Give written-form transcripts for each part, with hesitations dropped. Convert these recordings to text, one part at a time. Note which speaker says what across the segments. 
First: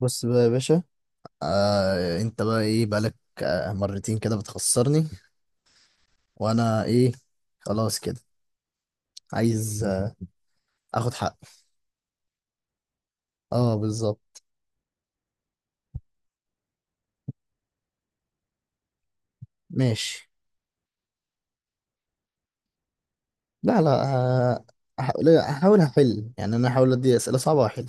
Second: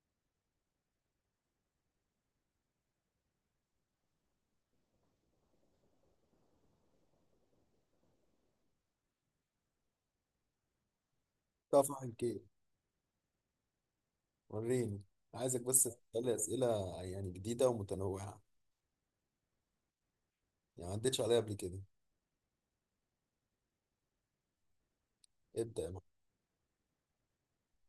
Speaker 1: بص بقى يا باشا. آه انت بقى ايه بقالك؟ آه مرتين كده بتخسرني. وانا ايه؟ خلاص كده. عايز اخد حق.
Speaker 2: طبعا كده.
Speaker 1: اه بالظبط.
Speaker 2: وريني. عايزك بس تسألي أسئلة يعني جديدة ومتنوعة،
Speaker 1: ماشي.
Speaker 2: يعني ما عدتش عليها قبل كده.
Speaker 1: لا لا آه، هحاول
Speaker 2: ابدأ يا معلم.
Speaker 1: هحل يعني انا هحاول ادي اسئله صعبه واحل.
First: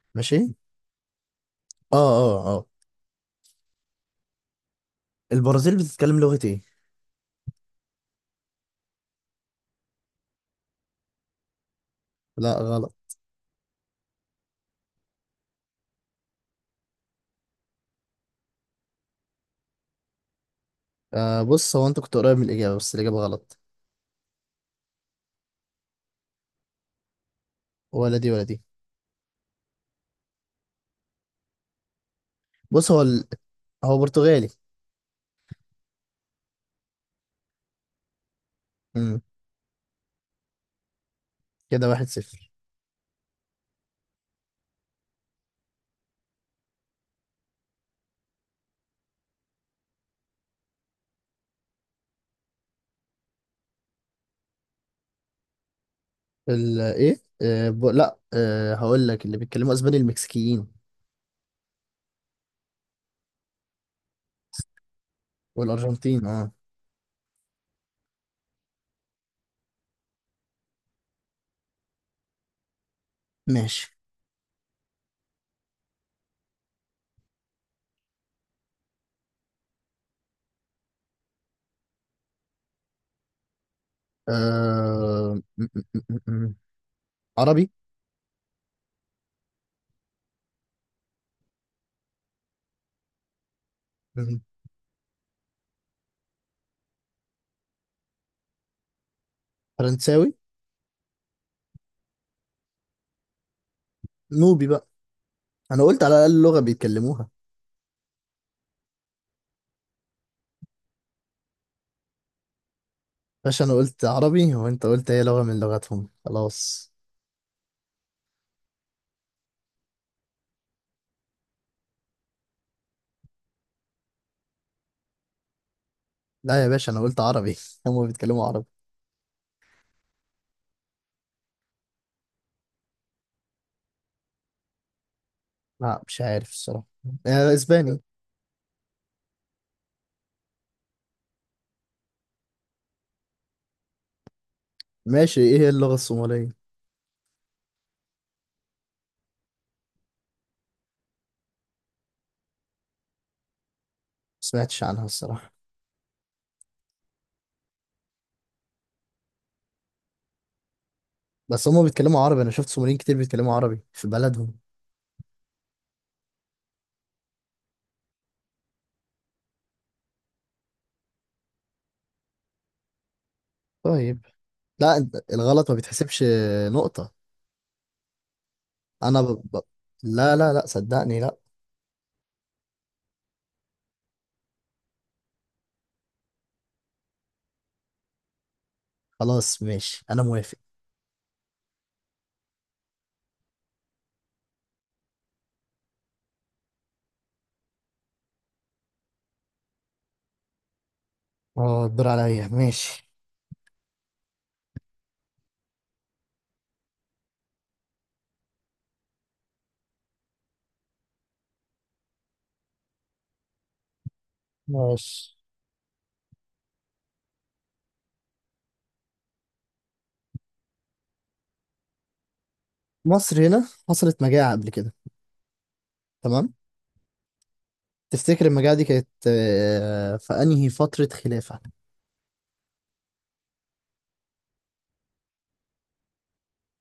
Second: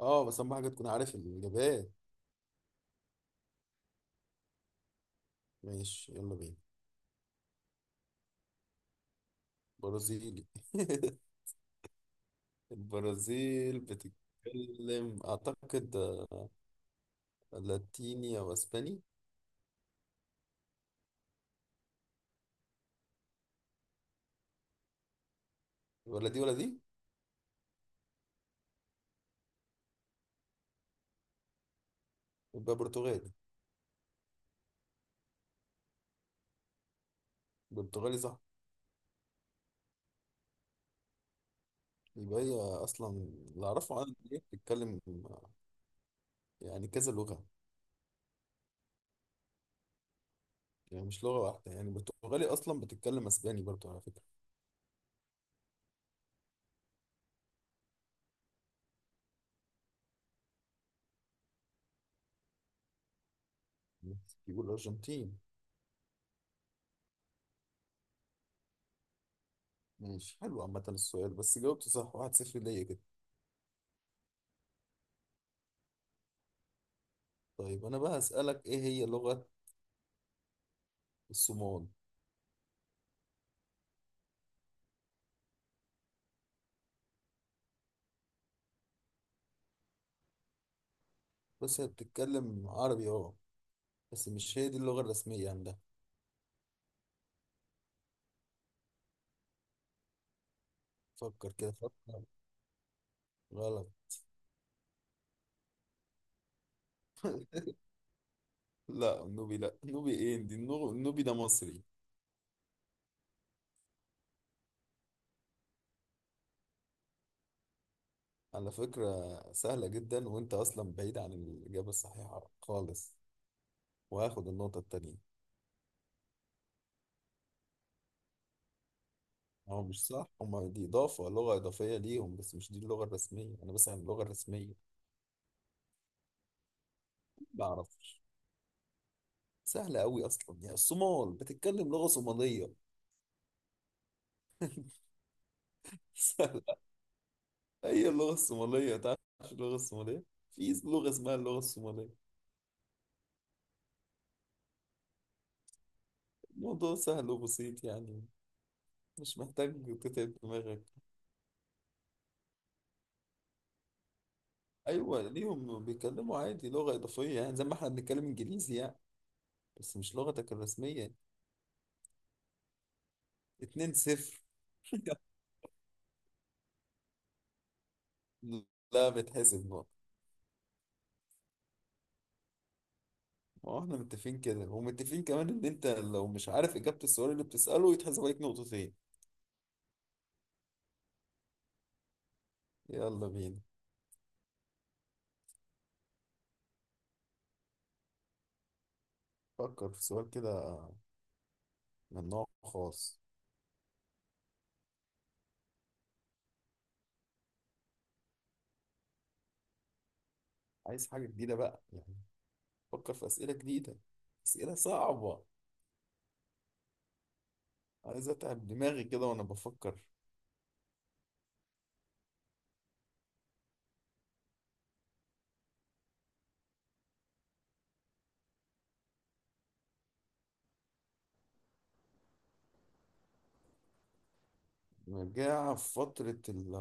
Speaker 2: اه، بس
Speaker 1: ماشي.
Speaker 2: أهم حاجة تكون عارف الإجابات.
Speaker 1: اه اه اه البرازيل
Speaker 2: ماشي
Speaker 1: بتتكلم
Speaker 2: يلا
Speaker 1: لغه
Speaker 2: بينا.
Speaker 1: ايه؟
Speaker 2: برازيلي.
Speaker 1: لا غلط.
Speaker 2: البرازيل بتتكلم أعتقد لاتيني أو أسباني.
Speaker 1: بص هو انت كنت قريب من الاجابه بس الاجابه غلط.
Speaker 2: ولا دي ولا دي.
Speaker 1: ولا دي ولا دي.
Speaker 2: يبقى
Speaker 1: بص هو
Speaker 2: برتغالي.
Speaker 1: هو برتغالي.
Speaker 2: برتغالي صح.
Speaker 1: امم كده واحد
Speaker 2: يبقى
Speaker 1: صفر
Speaker 2: هي أصلا اللي أعرفه عنها إن هي بتتكلم، آه، يعني كذا لغة، يعني مش لغة واحدة، يعني برتغالي أصلا بتتكلم أسباني برضه على فكرة.
Speaker 1: ال ايه آه ب... لا هقول لك اللي بيتكلموا اسباني المكسيكيين
Speaker 2: مكسيكي والأرجنتين.
Speaker 1: والارجنتين. اه
Speaker 2: ماشي حلو، عامة السؤال بس جاوبت صح، 1-0 ليا كده.
Speaker 1: ماشي.
Speaker 2: طيب أنا بقى هسألك إيه هي لغة الصومال؟
Speaker 1: آه... م- م- م- م- م. عربي.
Speaker 2: بس هي بتتكلم عربي أه، بس
Speaker 1: م-
Speaker 2: مش هي دي اللغة الرسمية عندها.
Speaker 1: فرنساوي.
Speaker 2: فكر كده فكر. غلط.
Speaker 1: نوبي بقى. انا قلت على الاقل لغة بيتكلموها.
Speaker 2: لا النوبي لا النوبي إيه دي؟ النوبي ده مصري.
Speaker 1: باشا انا قلت عربي وانت قلت هي لغة من لغتهم خلاص.
Speaker 2: على فكرة سهلة جدا، وأنت أصلا بعيد عن الإجابة الصحيحة خالص، وهاخد النقطة التانية.
Speaker 1: لا يا باشا انا قلت عربي هم بيتكلموا عربي.
Speaker 2: هو مش صح، هما دي إضافة لغة إضافية ليهم، بس مش دي اللغة الرسمية، أنا بسأل عن اللغة الرسمية.
Speaker 1: لا مش عارف الصراحة.
Speaker 2: بعرف.
Speaker 1: اسباني.
Speaker 2: سهلة أوي أصلا، يعني الصومال بتتكلم لغة صومالية.
Speaker 1: ماشي. ايه هي اللغة الصومالية؟ ما
Speaker 2: سهلة. هي اللغة الصومالية. تعرف اللغة الصومالية؟ في لغة اسمها اللغة الصومالية.
Speaker 1: سمعتش عنها الصراحة.
Speaker 2: الموضوع سهل وبسيط يعني، مش محتاج تتعب دماغك.
Speaker 1: بس هم بيتكلموا عربي انا شفت صوماليين كتير بيتكلموا عربي في بلدهم.
Speaker 2: أيوة ليهم بيتكلموا عادي لغة إضافية، يعني زي ما إحنا بنتكلم إنجليزي يعني، بس مش لغتك الرسمية. اتنين
Speaker 1: طيب.
Speaker 2: صفر
Speaker 1: لا انت الغلط ما بيتحسبش نقطة.
Speaker 2: لا
Speaker 1: انا ب...
Speaker 2: بتحسب نقطة.
Speaker 1: لا لا لا صدقني لا.
Speaker 2: ما هو إحنا متفقين كده، ومتفقين كمان إن أنت لو مش عارف إجابة السؤال اللي بتسأله يتحسب عليك نقطتين.
Speaker 1: خلاص ماشي انا موافق.
Speaker 2: يلا بينا، فكر في سؤال كده
Speaker 1: اه الدور
Speaker 2: من
Speaker 1: عليا.
Speaker 2: نوع
Speaker 1: ماشي.
Speaker 2: خاص. عايز حاجة جديدة بقى يعني، بفكر في أسئلة جديدة، أسئلة
Speaker 1: ماشي.
Speaker 2: صعبة. عايز أتعب دماغي كده وأنا بفكر.
Speaker 1: مصر هنا حصلت مجاعة قبل كده. تمام. تفتكر المجاعة دي كانت في انهي فترة خلافة؟
Speaker 2: مجاعة في فترة ال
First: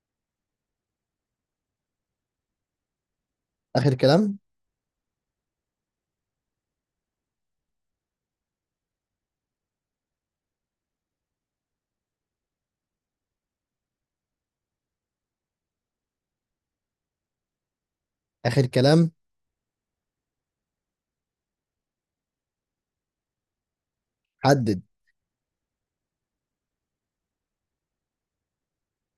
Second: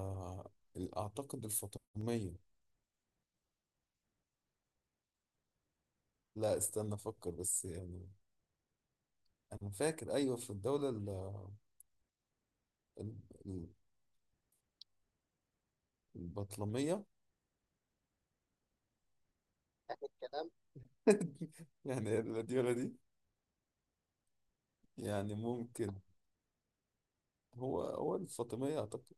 Speaker 2: ال- أعتقد الفاطمية.
Speaker 1: اخر كلام.
Speaker 2: لا استنى أفكر بس يعني. أنا فاكر أيوة في الدولة ال- ال- البطلمية.
Speaker 1: اخر كلام.
Speaker 2: يعني لا دي ولا دي.
Speaker 1: حدد.
Speaker 2: يعني ممكن. هو الفاطمية أعتقد.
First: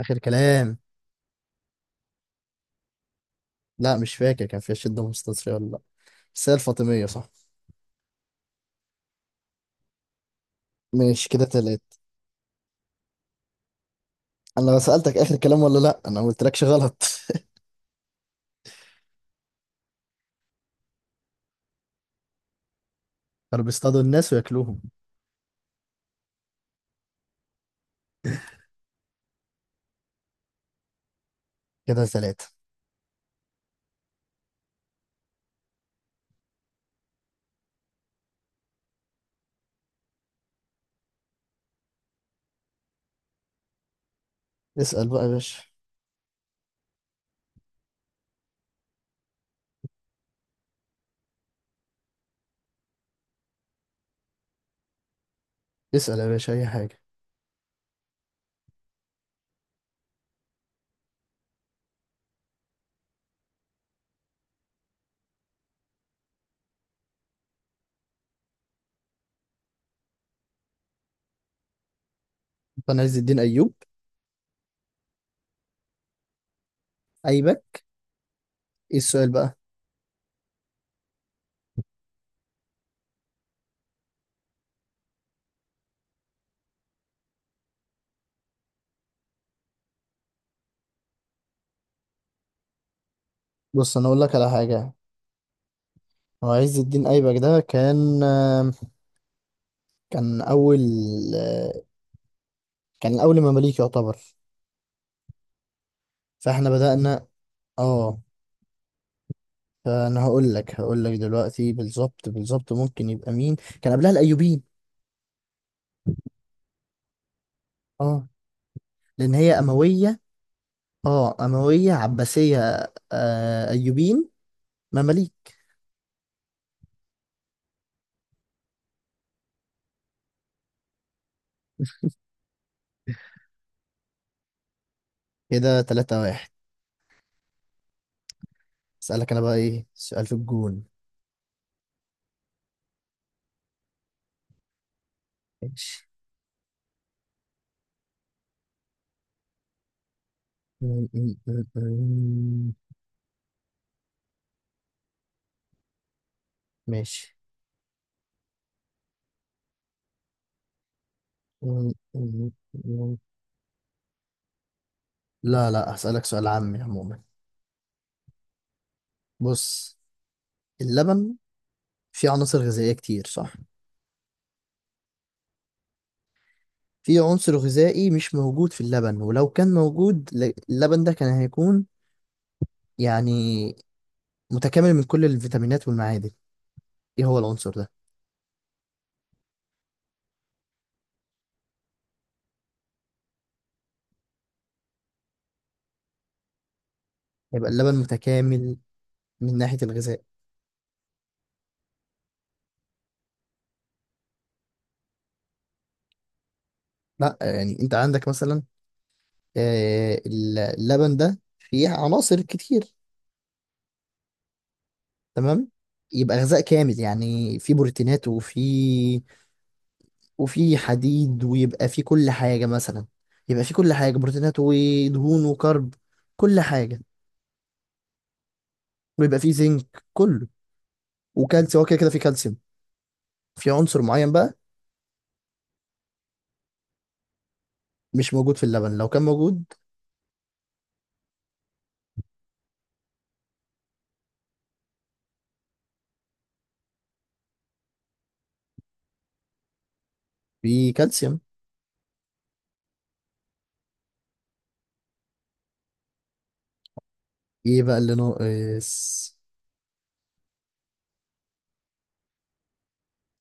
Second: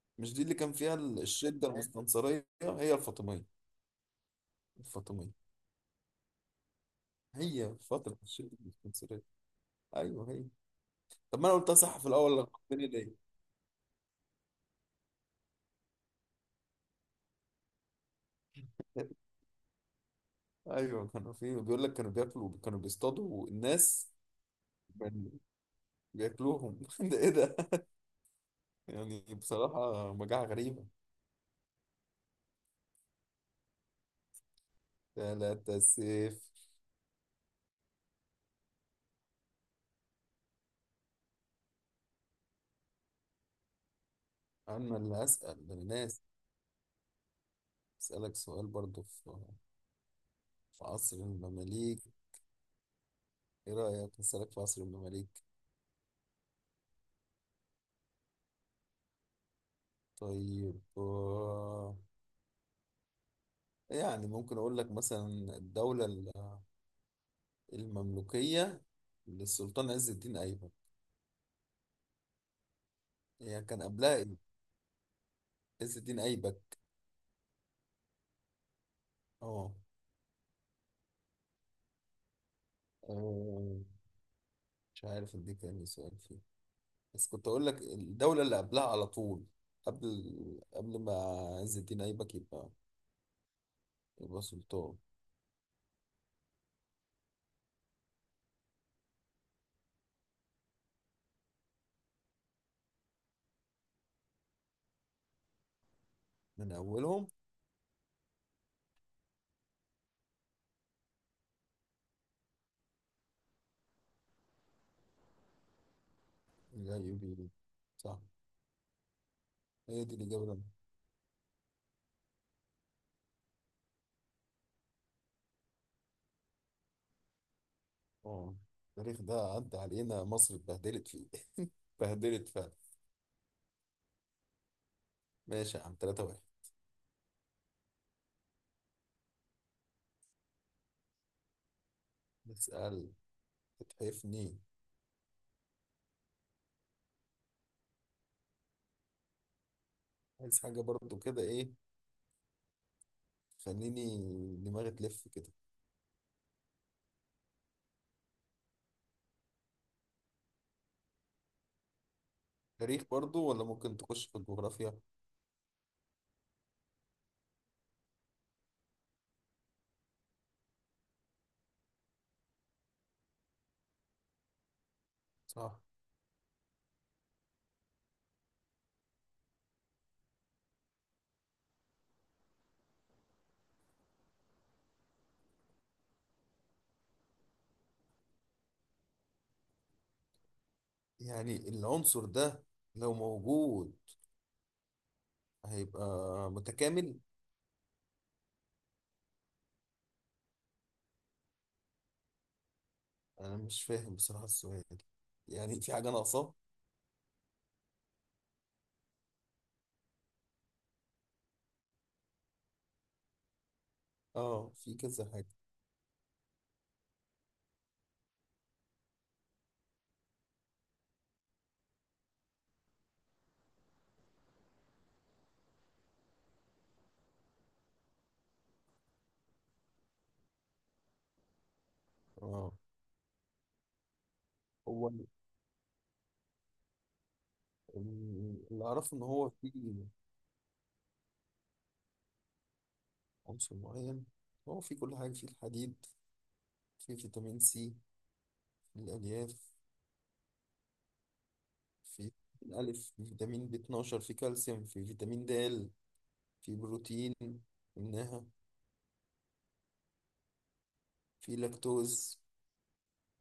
Speaker 1: اخر
Speaker 2: مش دي اللي كان
Speaker 1: كلام.
Speaker 2: فيها الشدة المستنصرية؟ هي الفاطمية.
Speaker 1: لا مش فاكر كان فيها شدة
Speaker 2: الفاطمية
Speaker 1: مستنصرة ولا لا. بس هي الفاطمية صح.
Speaker 2: هي فترة الشتاء في الاسكندرية. ايوه هي.
Speaker 1: ماشي
Speaker 2: طب
Speaker 1: كده
Speaker 2: ما انا قلتها
Speaker 1: 3.
Speaker 2: صح في الاول، لك الدنيا ليه.
Speaker 1: انا لو سألتك اخر كلام ولا لا انا ما قلتلكش غلط.
Speaker 2: ايوه كانوا، في بيقول لك كانوا بياكلوا، كانوا بيصطادوا
Speaker 1: كانوا بيصطادوا
Speaker 2: الناس،
Speaker 1: الناس وياكلوهم.
Speaker 2: كانوا بياكلوهم. ده ايه ده؟ يعني بصراحة مجاعة غريبة.
Speaker 1: كده 3.
Speaker 2: لا تسيف، انا
Speaker 1: اسأل
Speaker 2: اللي
Speaker 1: بقى يا باشا.
Speaker 2: هسأل ده الناس. اسألك سؤال برضو في عصر المماليك. ايه رأيك اسألك في عصر المماليك؟
Speaker 1: اسأل يا باشا أي حاجة.
Speaker 2: طيب يعني ممكن اقول لك مثلا الدولة المملوكية للسلطان عز الدين أيبك.
Speaker 1: أنا عز الدين
Speaker 2: هي
Speaker 1: أيوب.
Speaker 2: كان قبلها إيه؟ عز الدين أيبك.
Speaker 1: أيبك. إيه السؤال بقى؟
Speaker 2: اه آه، مش عارف دي كان إيه سؤال فيه، بس كنت أقول لك الدولة اللي قبلها على طول، قبل قبل ما عز الدين أيبك يبقى
Speaker 1: بص أنا أقول لك
Speaker 2: يبقى
Speaker 1: على حاجة.
Speaker 2: سلطان
Speaker 1: هو عز الدين أيبك ده كان آم، كان أول آه، كان أول مماليك يعتبر. فإحنا
Speaker 2: من
Speaker 1: بدأنا.
Speaker 2: أولهم.
Speaker 1: آه فأنا هقول لك دلوقتي بالظبط بالظبط ممكن يبقى مين كان قبلها؟ الأيوبيين.
Speaker 2: الأيوبيين، صح.
Speaker 1: آه لأن هي
Speaker 2: هي دي
Speaker 1: أموية.
Speaker 2: الإجابة اللي أنا-.
Speaker 1: أموية عباسية. أيوبيين مماليك.
Speaker 2: اه التاريخ ده عدى علينا، مصر اتبهدلت فيه. اتبهدلت فعلا. ماشي
Speaker 1: كده
Speaker 2: يا عم،
Speaker 1: تلاتة
Speaker 2: 3 واحد.
Speaker 1: واحد أسألك أنا بقى إيه سؤال في الجون.
Speaker 2: نسأل تتحفني.
Speaker 1: ماشي.
Speaker 2: عايز حاجة
Speaker 1: م-
Speaker 2: برضو
Speaker 1: م-
Speaker 2: كده
Speaker 1: م-
Speaker 2: إيه.
Speaker 1: م-
Speaker 2: خليني، دماغي تلف كده.
Speaker 1: ماشي. م- م-
Speaker 2: تاريخ
Speaker 1: م-
Speaker 2: برضو ولا ممكن تخش في الجغرافيا؟
Speaker 1: لا لا هسألك سؤال عامي عموما. بص، اللبن فيه عناصر غذائية كتير صح؟
Speaker 2: صح.
Speaker 1: في عنصر غذائي مش موجود في اللبن ولو كان موجود اللبن ده كان هيكون يعني متكامل من كل الفيتامينات والمعادن. ايه هو العنصر ده؟
Speaker 2: يعني العنصر ده لو موجود هيبقى متكامل.
Speaker 1: هيبقى اللبن متكامل من ناحية الغذاء.
Speaker 2: انا مش فاهم بصراحة السؤال، يعني في حاجة ناقصة.
Speaker 1: لا يعني انت عندك مثلا اللبن ده فيه عناصر كتير.
Speaker 2: اه في كذا حاجة.
Speaker 1: تمام. يبقى غذاء كامل يعني في بروتينات وفي حديد ويبقى في كل حاجة مثلا. يبقى في كل حاجة بروتينات ودهون وكرب كل حاجة. ويبقى في زنك كله وكالسيوم، هو كده كده في كالسيوم.
Speaker 2: اه
Speaker 1: في عنصر معين بقى
Speaker 2: هو
Speaker 1: مش موجود في
Speaker 2: اللي
Speaker 1: اللبن لو
Speaker 2: اعرفه
Speaker 1: كان
Speaker 2: ان هو
Speaker 1: موجود
Speaker 2: في عنصر معين. هو في كل حاجة، في الحديد، في فيتامين سي، في الالياف،
Speaker 1: في كالسيوم.
Speaker 2: في الالف، في فيتامين ب 12، في كالسيوم، في فيتامين د، في بروتين.
Speaker 1: ايه بقى اللي
Speaker 2: قلناها،
Speaker 1: ناقص؟
Speaker 2: في لاكتوز.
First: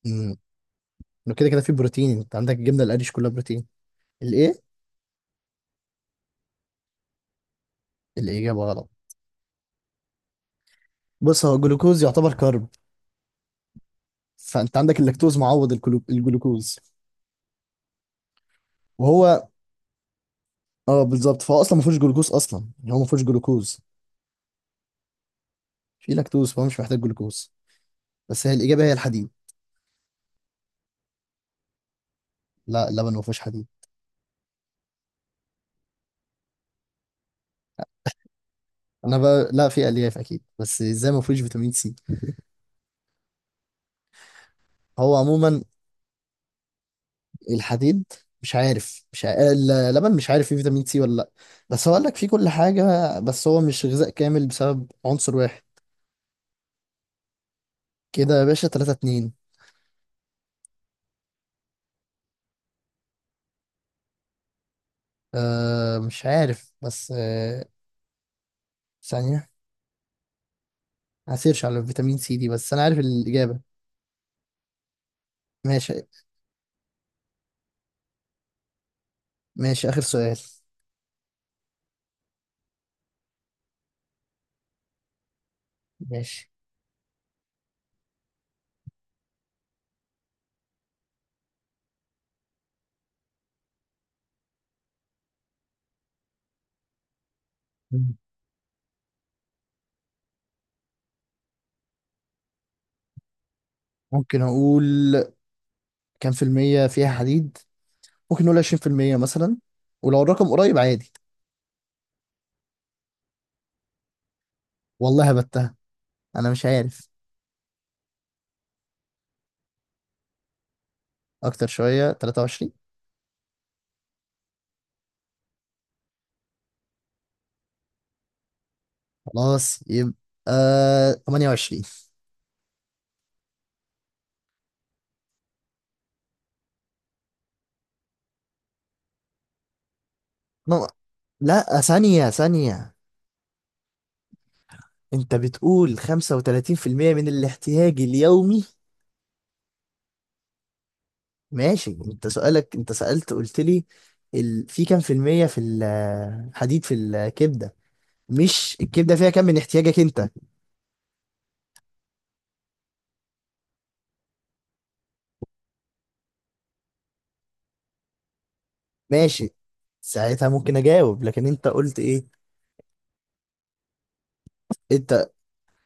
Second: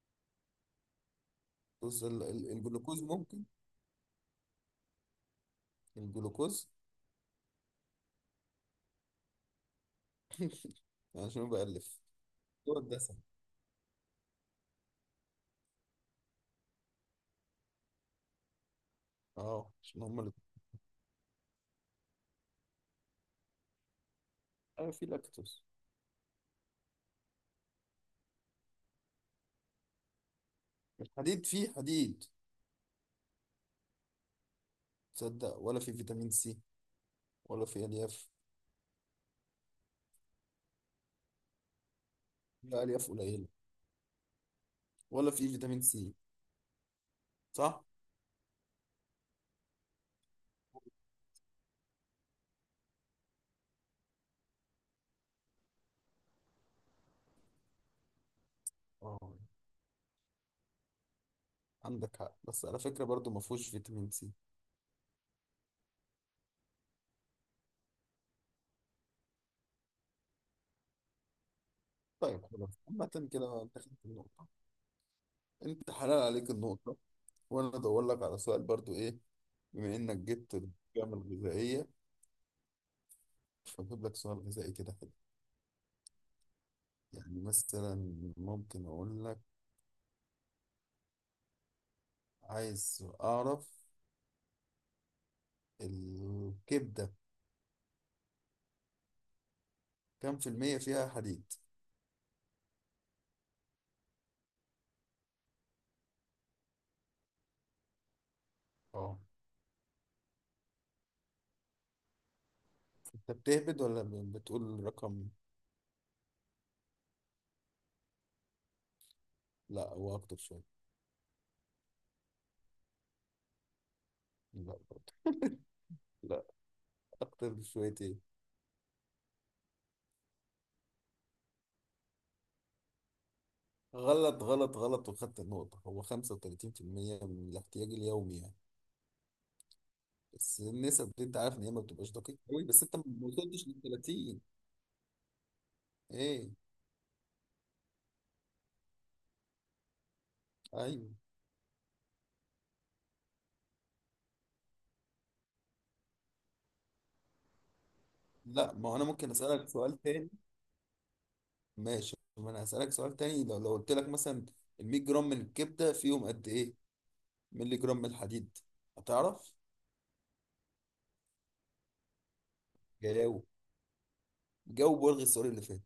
Speaker 1: امم لو كده كده في
Speaker 2: بص
Speaker 1: بروتين انت عندك الجبنة
Speaker 2: الجلوكوز
Speaker 1: القريش كلها
Speaker 2: ممكن.
Speaker 1: بروتين. الايه؟
Speaker 2: الجلوكوز.
Speaker 1: الإجابة غلط. بص
Speaker 2: عشان
Speaker 1: هو
Speaker 2: بألف.
Speaker 1: الجلوكوز يعتبر كرب.
Speaker 2: هو الدسم.
Speaker 1: فانت عندك اللاكتوز معوض الجلوكوز وهو.
Speaker 2: اه عشان هما الاتنين.
Speaker 1: اه بالظبط. فهو اصلا ما فيهوش جلوكوز اصلا يعني هو ما فيهوش جلوكوز.
Speaker 2: آه في لاكتوز.
Speaker 1: في لاكتوز فهو مش محتاج جلوكوز. بس هي الاجابه هي الحديد.
Speaker 2: الحديد فيه حديد؟
Speaker 1: لا اللبن ما فيهوش حديد.
Speaker 2: تصدق ولا في فيتامين سي ولا في ألياف؟
Speaker 1: انا بقى لا في الياف اكيد بس ازاي ما فيهوش فيتامين سي؟
Speaker 2: لا ألياف قليلة،
Speaker 1: هو
Speaker 2: ولا في
Speaker 1: عموما
Speaker 2: فيتامين سي، صح؟
Speaker 1: الحديد. مش عارف مش ع... اللبن مش عارف فيه فيتامين سي ولا لا. بس هو قال لك فيه كل حاجه بس هو مش غذاء كامل بسبب عنصر واحد. كده يا باشا 3
Speaker 2: اه
Speaker 1: 2
Speaker 2: عندك حق، بس على فكرة برضو ما فيهوش فيتامين سي.
Speaker 1: آه مش عارف بس ثانيه. هسيرش على الفيتامين سي
Speaker 2: طيب
Speaker 1: دي بس
Speaker 2: خلاص
Speaker 1: انا عارف
Speaker 2: عامة
Speaker 1: الاجابه.
Speaker 2: كده انت خدت النقطة، انت
Speaker 1: ماشي.
Speaker 2: حلال عليك النقطة، وانا ادور لك على سؤال برضو ايه.
Speaker 1: ماشي
Speaker 2: بما
Speaker 1: اخر
Speaker 2: انك
Speaker 1: سؤال.
Speaker 2: جبت القيم الغذائية فأجيب لك سؤال غذائي كده حلو.
Speaker 1: ماشي.
Speaker 2: يعني مثلا، ممكن أقول لك، عايز أعرف الكبدة
Speaker 1: مم.
Speaker 2: كم في المية فيها حديد؟
Speaker 1: ممكن اقول كام في المية فيها حديد. ممكن نقول 20%
Speaker 2: اه.
Speaker 1: مثلا ولو الرقم قريب عادي.
Speaker 2: أنت بتهبد ولا بتقول رقم؟
Speaker 1: والله هبتها انا مش عارف.
Speaker 2: لا هو أكتر شوية.
Speaker 1: اكتر شوية 23.
Speaker 2: لا برضه، لا أكتر بشويتين.
Speaker 1: خلاص يبقى 28.
Speaker 2: غلط غلط غلط، وخدت النقطة، هو 35% من الاحتياج اليومي يعني، بس
Speaker 1: نو-
Speaker 2: النسب دي أنت عارف إن هي
Speaker 1: لا
Speaker 2: ما بتبقاش
Speaker 1: ثانية
Speaker 2: دقيقة أوي، بس
Speaker 1: ثانية
Speaker 2: أنت ما وصلتش لل 30.
Speaker 1: انت بتقول
Speaker 2: إيه؟
Speaker 1: 35% من الاحتياج اليومي؟
Speaker 2: أيوه.
Speaker 1: ماشي. انت سؤالك انت سألت قلت لي في كام في المية في الحديد في الكبدة.
Speaker 2: لا
Speaker 1: مش
Speaker 2: ما هو أنا
Speaker 1: الكبدة فيها
Speaker 2: ممكن
Speaker 1: كام من
Speaker 2: أسألك
Speaker 1: احتياجك
Speaker 2: سؤال
Speaker 1: انت.
Speaker 2: تاني. ماشي، ما انا هسألك سؤال تاني. لو قلت لك مثلا ال 100 جرام من الكبدة فيهم قد ايه مللي جرام من الحديد،
Speaker 1: ماشي
Speaker 2: هتعرف؟
Speaker 1: ساعتها ممكن اجاوب لكن انت قلت ايه؟
Speaker 2: جاوب، جاوب
Speaker 1: انت،
Speaker 2: والغي السؤال اللي فات.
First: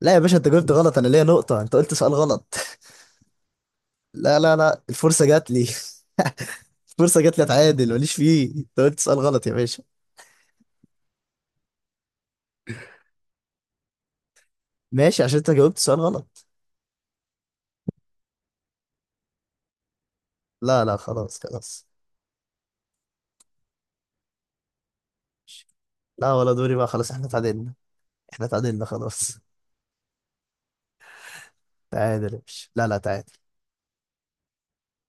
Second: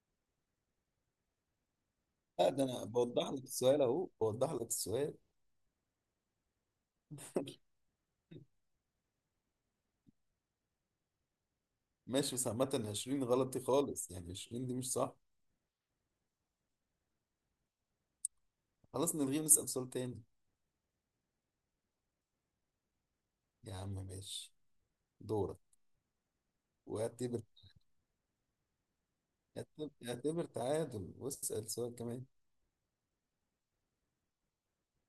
Speaker 1: لا يا باشا انت جاوبت غلط انا ليا نقطة انت قلت سؤال
Speaker 2: لا
Speaker 1: غلط.
Speaker 2: ده انا بوضح لك السؤال اهو،
Speaker 1: لا
Speaker 2: بوضح
Speaker 1: لا
Speaker 2: لك
Speaker 1: لا
Speaker 2: السؤال.
Speaker 1: الفرصة جات لي. الفرصة جات لي اتعادل، ماليش فيه، انت قلت سؤال غلط يا باشا.
Speaker 2: ماشي، بس عامة 20 غلط دي خالص، يعني 20 دي مش صح.
Speaker 1: ماشي عشان انت جاوبت سؤال غلط.
Speaker 2: خلاص نلغيه ونسأل سؤال تاني.
Speaker 1: لا لا خلاص خلاص.
Speaker 2: يا عم ماشي. دورك.
Speaker 1: لا ولا دوري بقى خلاص احنا
Speaker 2: واعتبر،
Speaker 1: اتعادلنا. احنا اتعادلنا خلاص.
Speaker 2: اعتبر اعتبر تعادل واسأل سؤال كمان.
Speaker 1: تعادل يا باشا لا لا تعادل.